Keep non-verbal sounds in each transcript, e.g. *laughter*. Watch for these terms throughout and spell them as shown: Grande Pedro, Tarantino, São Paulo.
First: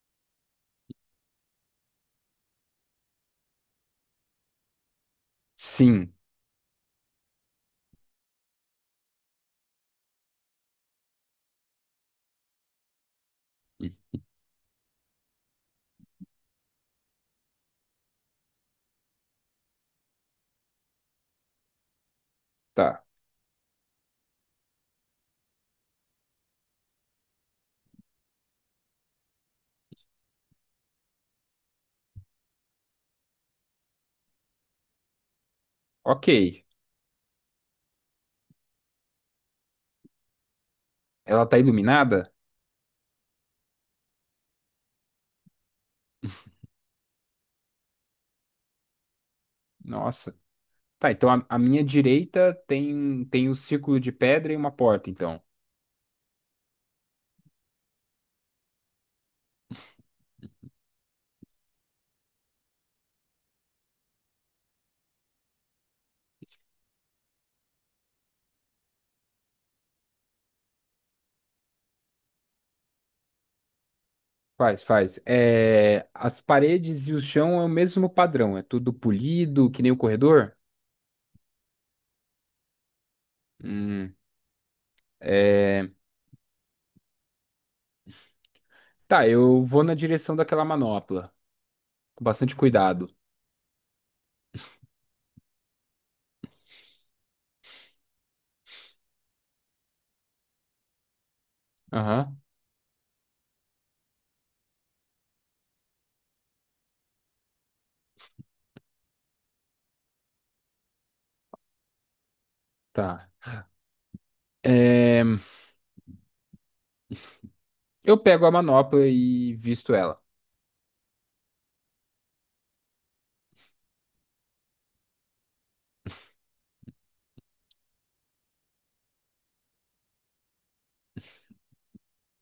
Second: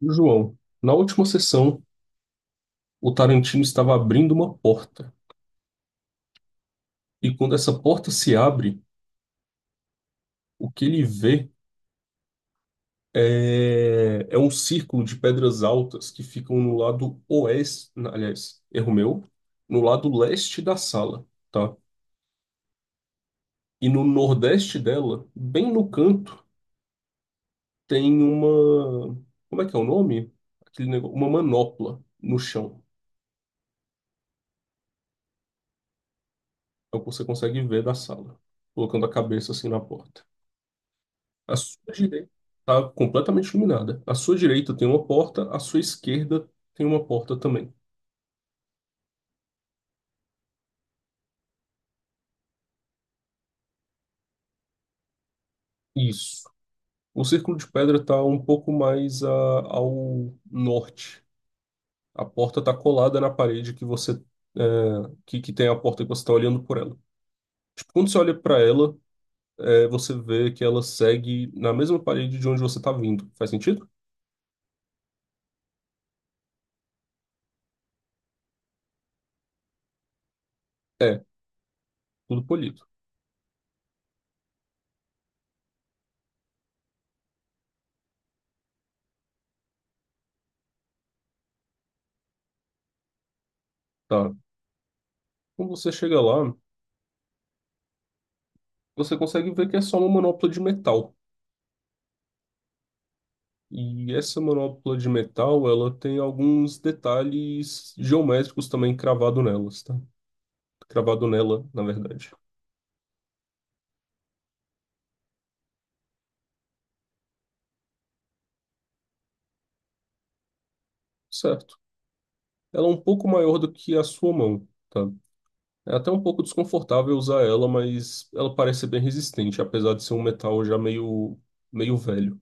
João, na última sessão, o Tarantino estava abrindo uma porta. Sim. E quando essa porta se abre, o que ele vê E é um círculo de pedras altas que ficam no lado oeste, aliás, erro meu, no lado leste da sala, tá? tá. E no nordeste dela, bem no canto, tem uma, como é que é o nome? Aquele negócio, uma manopla no chão. Ok. É o que você consegue ver da sala, colocando a cabeça assim na porta. Ela A tá sua direita iluminada? está completamente iluminada. À sua direita tem uma porta, à sua esquerda tem uma porta também. Nossa. Tá, então a minha direita tem um círculo de pedra e uma porta, então. Isso. O círculo de pedra está um pouco mais ao norte. A porta está colada na parede que você é, que tem a porta que você está olhando por ela. Tipo, quando você olha para ela, você vê que ela segue na mesma parede de onde você está vindo. Faz sentido? Faz, faz. É, as paredes e o chão é o mesmo padrão, é tudo polido, que nem o corredor? É, tudo polido. Hum, é, tá, eu vou na direção daquela manopla, com bastante cuidado. Tá. Quando você chega lá, você consegue ver que é só uma manopla de metal. Aham, E essa manopla de metal, ela tem alguns detalhes geométricos também cravado nelas, tá? Cravado nela, na verdade. tá. É, eu pego a manopla e visto ela. Certo. Ela é um pouco maior do que a sua mão, tá? É até um pouco desconfortável usar ela, mas ela parece ser bem resistente, apesar de ser um metal já meio velho.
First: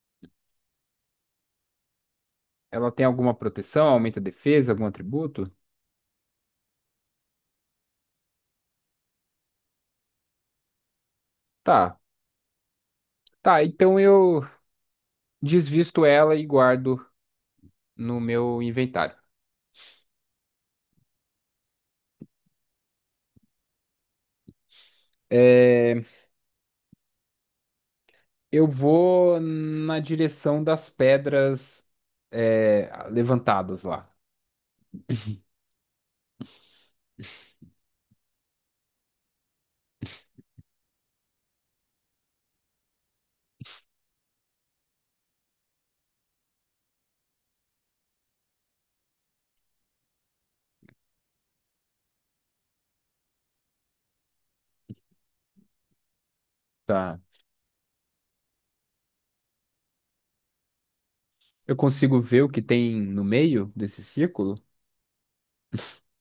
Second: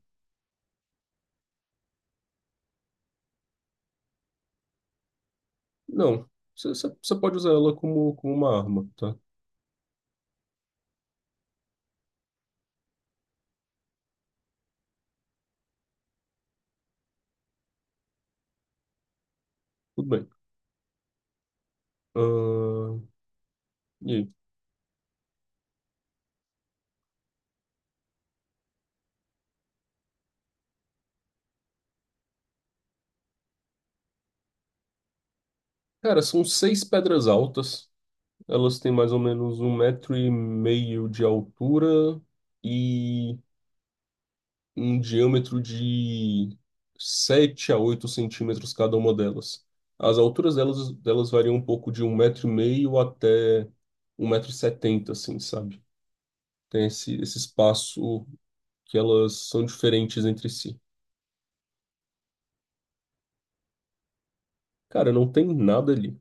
Ela tem alguma proteção, aumenta a defesa, algum atributo? Não, você pode usar ela como uma arma, tá? Tá, tá, então eu desvisto ela e guardo no meu inventário. Tudo bem. Ahn, e aí? É, eu vou na direção das pedras levantadas lá. Cara, são seis pedras altas. Elas têm mais ou menos um metro e meio de altura e um diâmetro de 7 a 8 centímetros cada uma delas. As alturas delas variam um pouco de um metro e meio até um metro e setenta, assim, sabe? Tem esse, Tá. esse espaço que elas são diferentes entre si. Eu consigo ver o que tem no meio desse círculo? Cara, não tem nada ali.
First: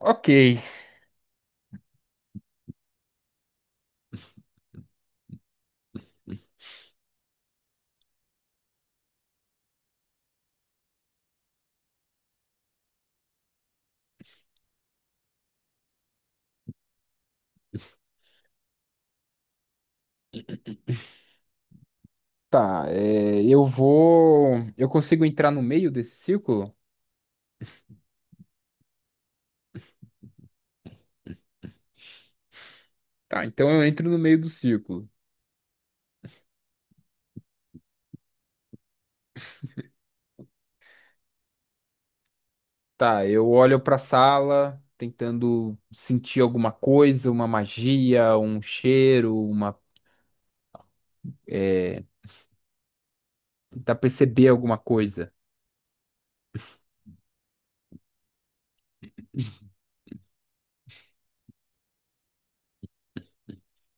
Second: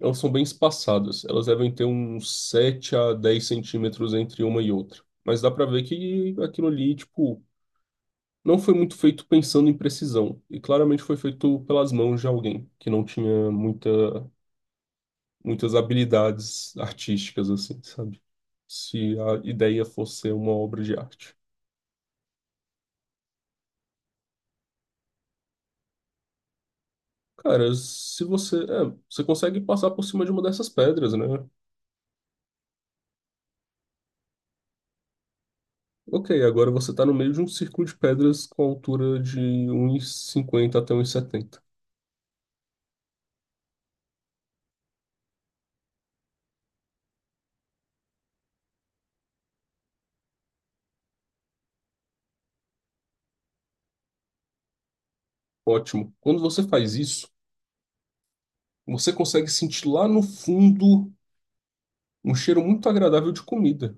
Elas são bem espaçadas. Elas devem ter uns 7 a 10 centímetros entre uma e outra. Mas dá pra ver que aquilo ali, tipo, não foi muito feito pensando em precisão, e claramente foi feito pelas mãos de alguém que não tinha muitas habilidades artísticas, assim, sabe? Se a ideia fosse ser uma obra de arte. tá. é, eu vou. Eu consigo entrar no meio desse círculo? Cara, se você. É, você consegue passar por cima de uma dessas pedras, né? Tá, então eu entro no meio do círculo. Ok, agora você tá no meio de um círculo de pedras com altura de um e cinquenta até um e setenta. Tá, eu olho pra sala tentando sentir alguma coisa, uma magia, um cheiro, uma é, tentar perceber alguma coisa Ótimo. Quando você faz isso, você consegue sentir lá no fundo um cheiro muito agradável de comida.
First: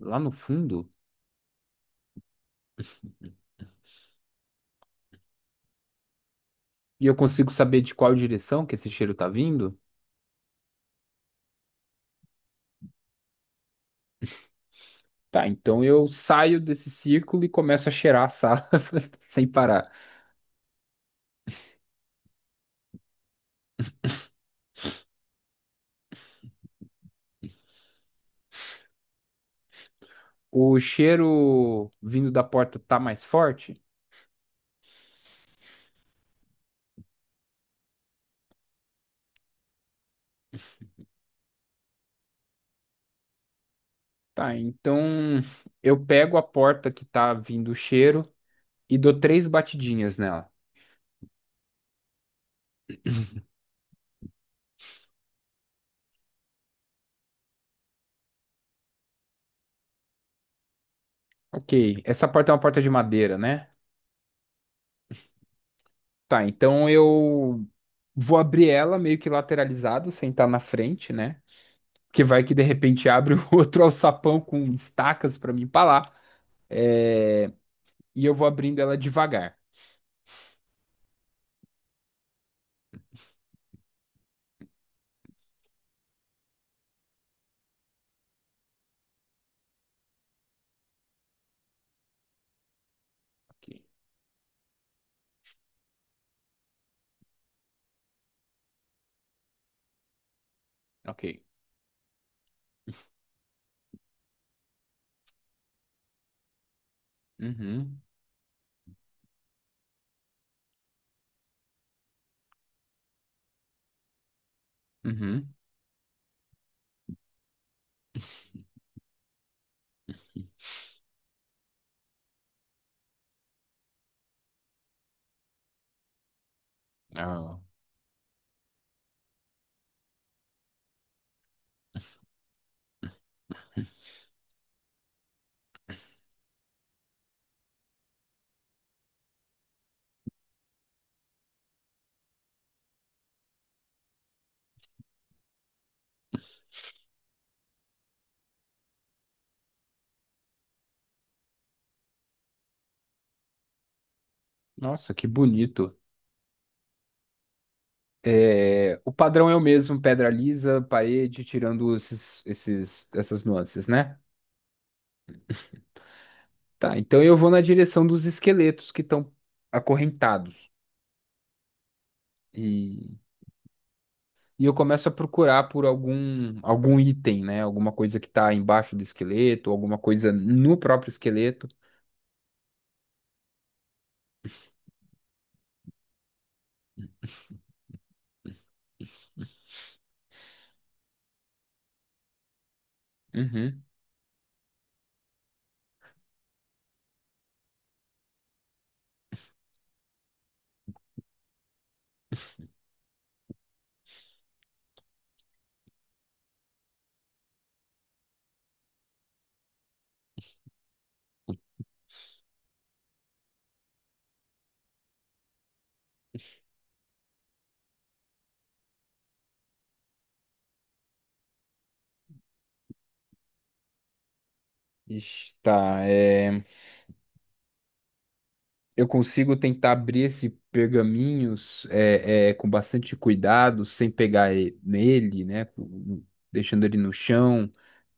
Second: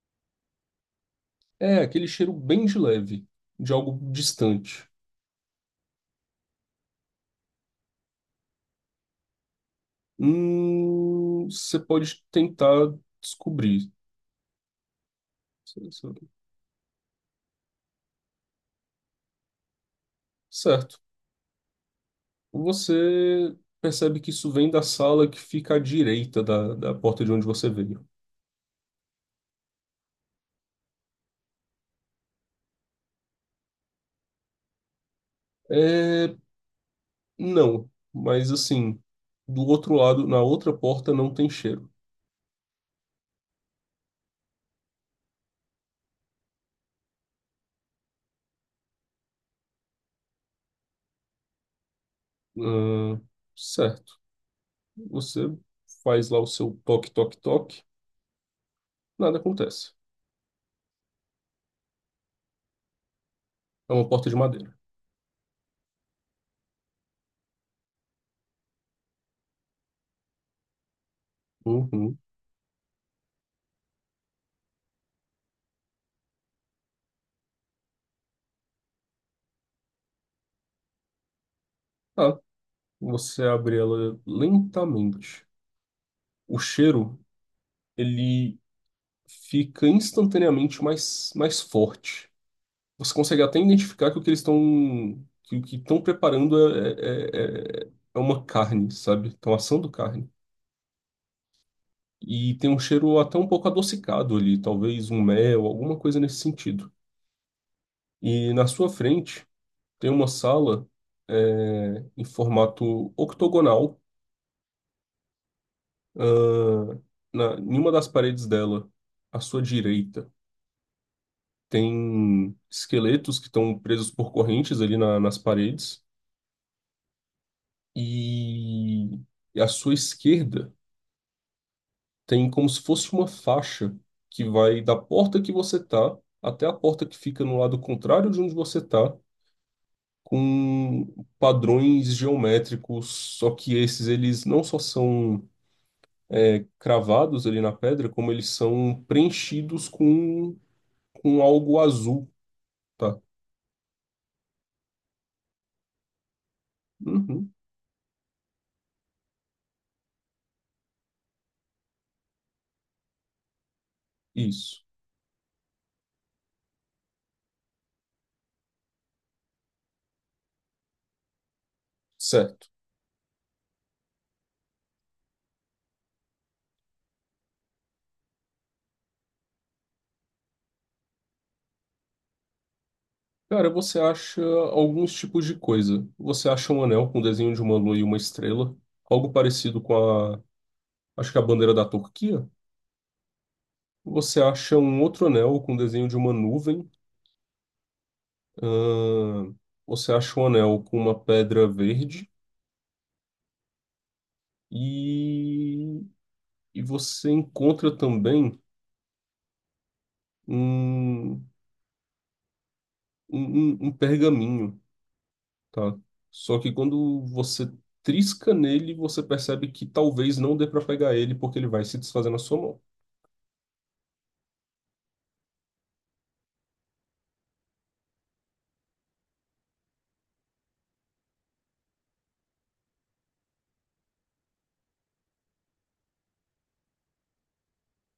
lá no fundo. É, aquele cheiro bem de leve, de algo distante. E eu consigo saber de qual direção que esse cheiro tá vindo? Você pode tentar descobrir. Tá, então eu saio desse círculo e começo a cheirar a sala *laughs* sem parar. Certo. Você percebe que isso vem da sala que fica à direita da porta de onde você veio. O cheiro vindo da porta tá mais forte? É, não, mas assim, do outro lado, na outra porta não tem cheiro. Tá, então eu pego a porta que tá vindo o cheiro e dou 3 batidinhas nela. Hum, certo. Você faz lá o seu toque, toque, toque, nada acontece. Ok, essa porta é uma porta de madeira, né? É uma porta de madeira. Tá, então eu vou abrir ela meio que lateralizado, sem estar na frente, né? Uhum. Porque vai que de repente abre *laughs* outro alçapão com estacas pra me empalar. É, e eu vou abrindo ela devagar. Ah, você abre ela lentamente. O cheiro, ele fica instantaneamente mais forte. Você consegue até Ok. identificar que o que eles estão que o que estão preparando é uma carne, sabe? Estão assando carne. Ok. E tem um cheiro até um pouco adocicado ali, talvez um mel, alguma coisa nesse sentido. Uhum. E na sua frente tem uma sala em formato octogonal. Uhum. Ah, em uma das paredes dela, à sua direita, tem esqueletos que estão presos por correntes ali nas paredes. Ah, E, e à sua esquerda tem como se fosse uma faixa que vai da porta que você tá até a porta que fica no lado contrário de onde você tá, com padrões geométricos. Só que esses eles não só são cravados ali na pedra, como eles são preenchidos com algo azul. Tá. nossa, que bonito. Uhum. É, o padrão é o mesmo, pedra lisa, parede, tirando essas nuances, né? Isso, Tá, então eu vou na direção dos esqueletos que estão acorrentados. certo. E, e eu começo a procurar por algum item, né? Alguma coisa que tá embaixo do esqueleto, alguma coisa no próprio esqueleto. Cara, você acha alguns tipos de coisa. Você acha um anel com desenho de uma lua e uma estrela, algo parecido com a, acho que a bandeira da Turquia. Uhum. Você acha um outro anel com desenho de uma nuvem. Ahn, Você acha um anel com uma pedra verde e, e você encontra também um, um, um pergaminho. Tá. Só que quando você trisca nele, você percebe que talvez não dê pra pegar ele porque ele vai se desfazer na sua mão. Ixi, tá, é, eu consigo tentar abrir esse pergaminhos com bastante cuidado, sem pegar nele, né? Deixando ele no chão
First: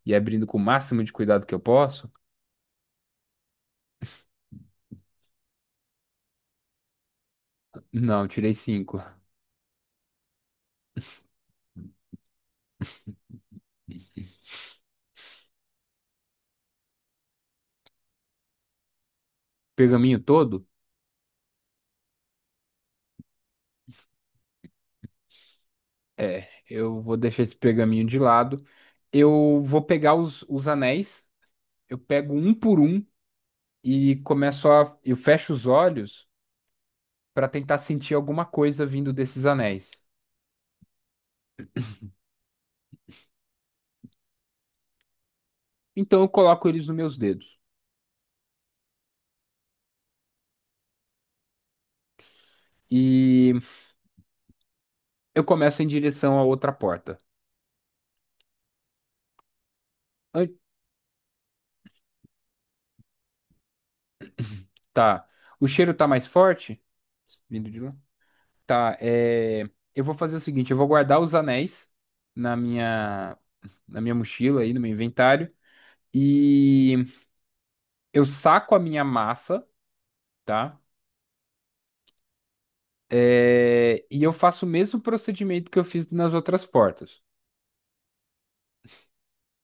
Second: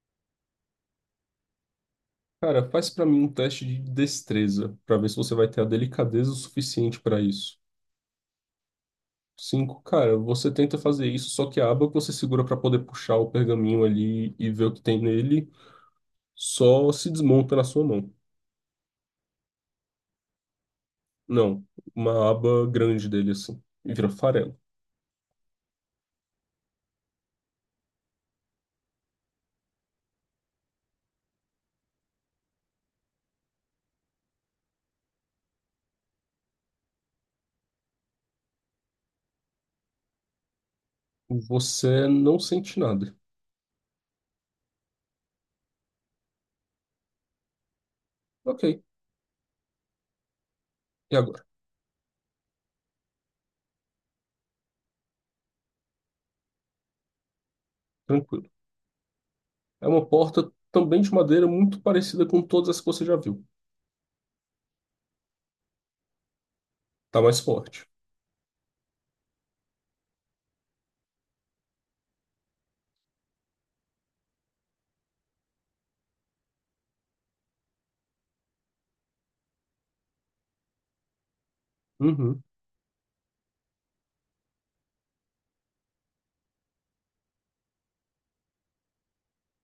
e abrindo com o máximo de cuidado que eu posso. Cara, faz pra mim um teste de destreza pra ver se você vai ter a delicadeza o suficiente pra isso. Não, tirei 5. Cinco, cara, você tenta fazer isso, só que a aba que você segura pra poder puxar o pergaminho ali e ver o que tem nele só se desmonta na sua mão. Pergaminho todo? Não, uma aba grande dele assim, e vira farelo. É, eu vou deixar esse pergaminho de lado. Eu vou pegar os anéis, eu pego um por um e começo a. Eu fecho os olhos para tentar sentir alguma coisa vindo desses anéis. Você não sente nada. Então eu coloco eles nos meus dedos. Ok, e agora? E eu começo em direção à outra porta. Tranquilo. É uma Ai, porta também de madeira muito parecida com todas as que você já viu. tá. O cheiro tá mais forte? Tá mais Vindo de forte. lá. Tá, é... eu vou fazer o seguinte, eu vou guardar os anéis na minha, na minha mochila aí, no meu inventário. E eu saco a minha massa, tá? Uhum. E eu faço o mesmo procedimento que eu fiz nas outras portas,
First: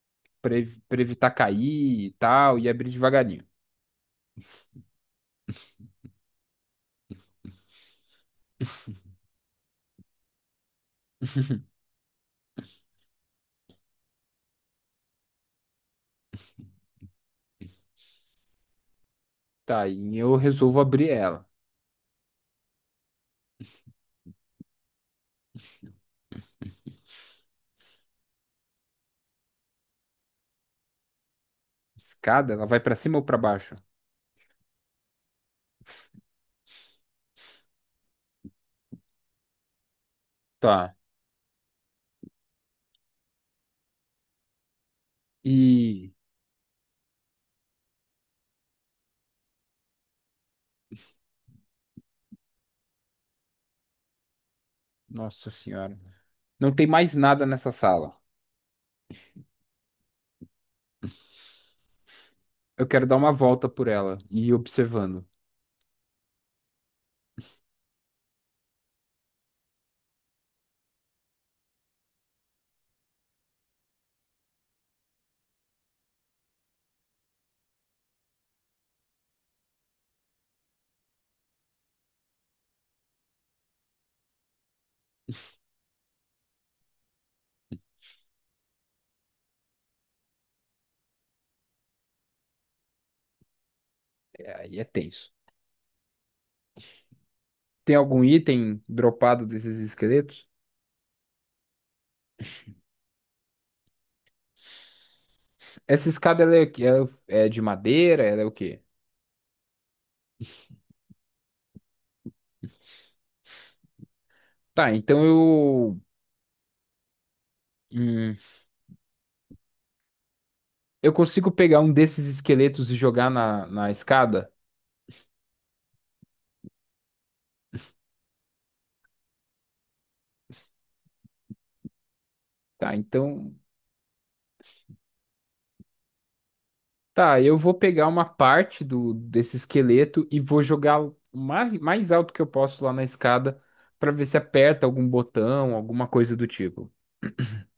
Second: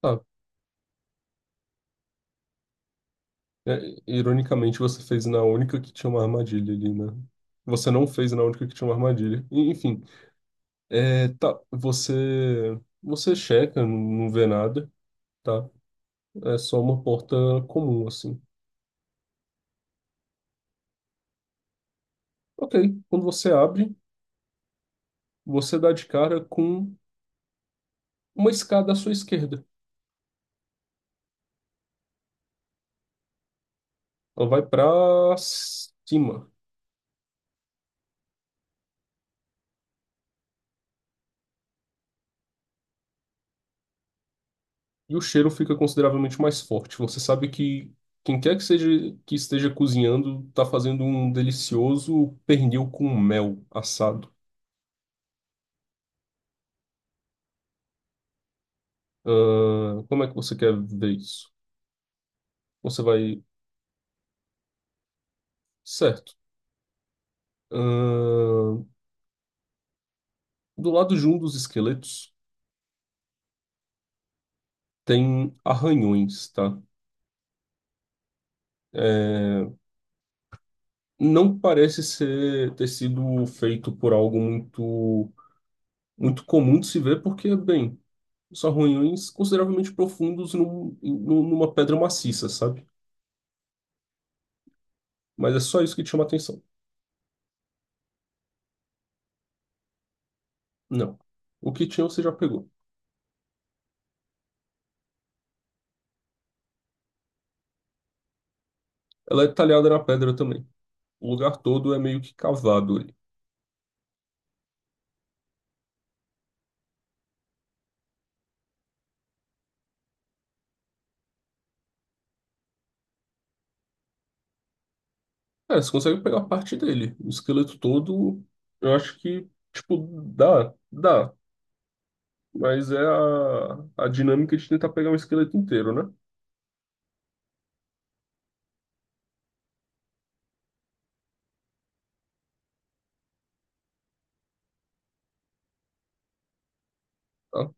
Tá. para evitar cair e tal, e abrir devagarinho. É, ironicamente, você fez na única que tinha uma armadilha ali, né? Você não fez na única que tinha uma armadilha. Enfim, tá. Você checa, não, não vê nada, tá? É só uma porta comum, assim. Tá, e eu resolvo abrir ela. Ok. Quando você abre, você dá de cara com uma escada à sua esquerda. Escada? Ela vai pra cima ou pra baixo? Ela vai pra cima. Tá. E o cheiro fica E. consideravelmente mais forte. Você sabe que quem quer que seja que esteja cozinhando está fazendo um delicioso pernil com mel assado. Nossa senhora. Não tem mais nada nessa sala. Como é que você quer ver isso? Eu Você quero dar uma vai. volta por ela e ir observando. Certo. Ahn, do lado de um dos esqueletos tem arranhões, tá? É, não parece ser ter sido feito por algo muito muito comum de se ver, porque, bem, são ruídos consideravelmente profundos numa pedra maciça, sabe? É, aí é tenso. Mas é só isso que te chama atenção. Tem algum item dropado desses esqueletos? Não. O que tinha você já pegou. Essa escada ela é de madeira? Ela é o quê? Ela é talhada na pedra também. O lugar todo é meio que cavado ali. Tá, então eu. Hum, eu consigo pegar um desses esqueletos e jogar na escada? Cara, você consegue pegar parte dele. O esqueleto todo, eu acho que, tipo, dá, dá. Mas Tá, é então. a dinâmica de tentar pegar um esqueleto inteiro, né? Tá, eu vou pegar uma parte do desse esqueleto e vou jogar o mais, mais alto que eu posso lá na escada pra ver se aperta algum botão, alguma coisa do tipo. Tá?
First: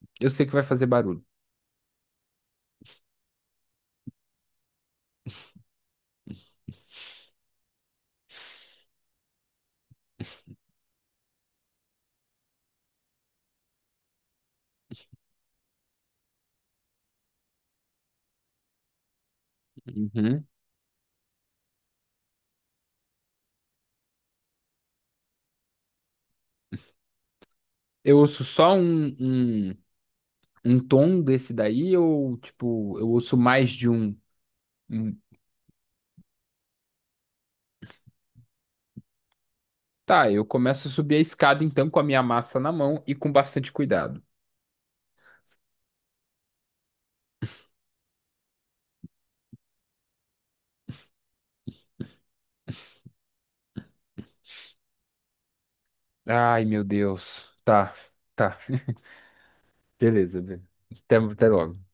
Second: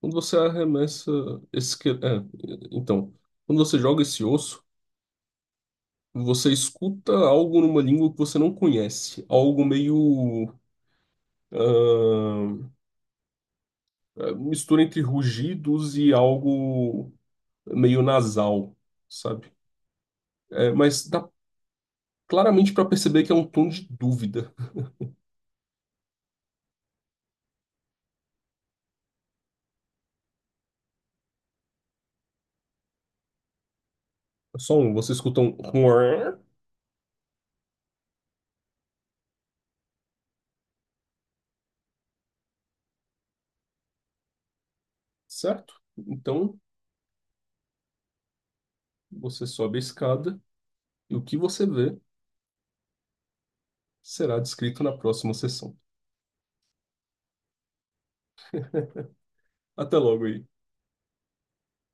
Quando Eu você sei que vai fazer arremessa barulho. esse esqueleto. É, então, quando você joga esse osso. Você escuta algo numa língua que você não conhece, algo meio ah, mistura entre rugidos e algo meio nasal, sabe? Uhum. É, mas dá claramente para perceber que é um tom de dúvida. Eu ouço só um, um tom desse daí ou, tipo, eu ouço mais de um, É só um, você um- escuta um *laughs* "uar", Tá, eu começo a subir a escada então com a minha massa na mão e com bastante cuidado. certo? Então você sobe a escada e o que você vê será descrito na próxima sessão. Ai, meu Deus. Tá, tá. Até *laughs* logo Beleza, aí. beleza. Até, até logo.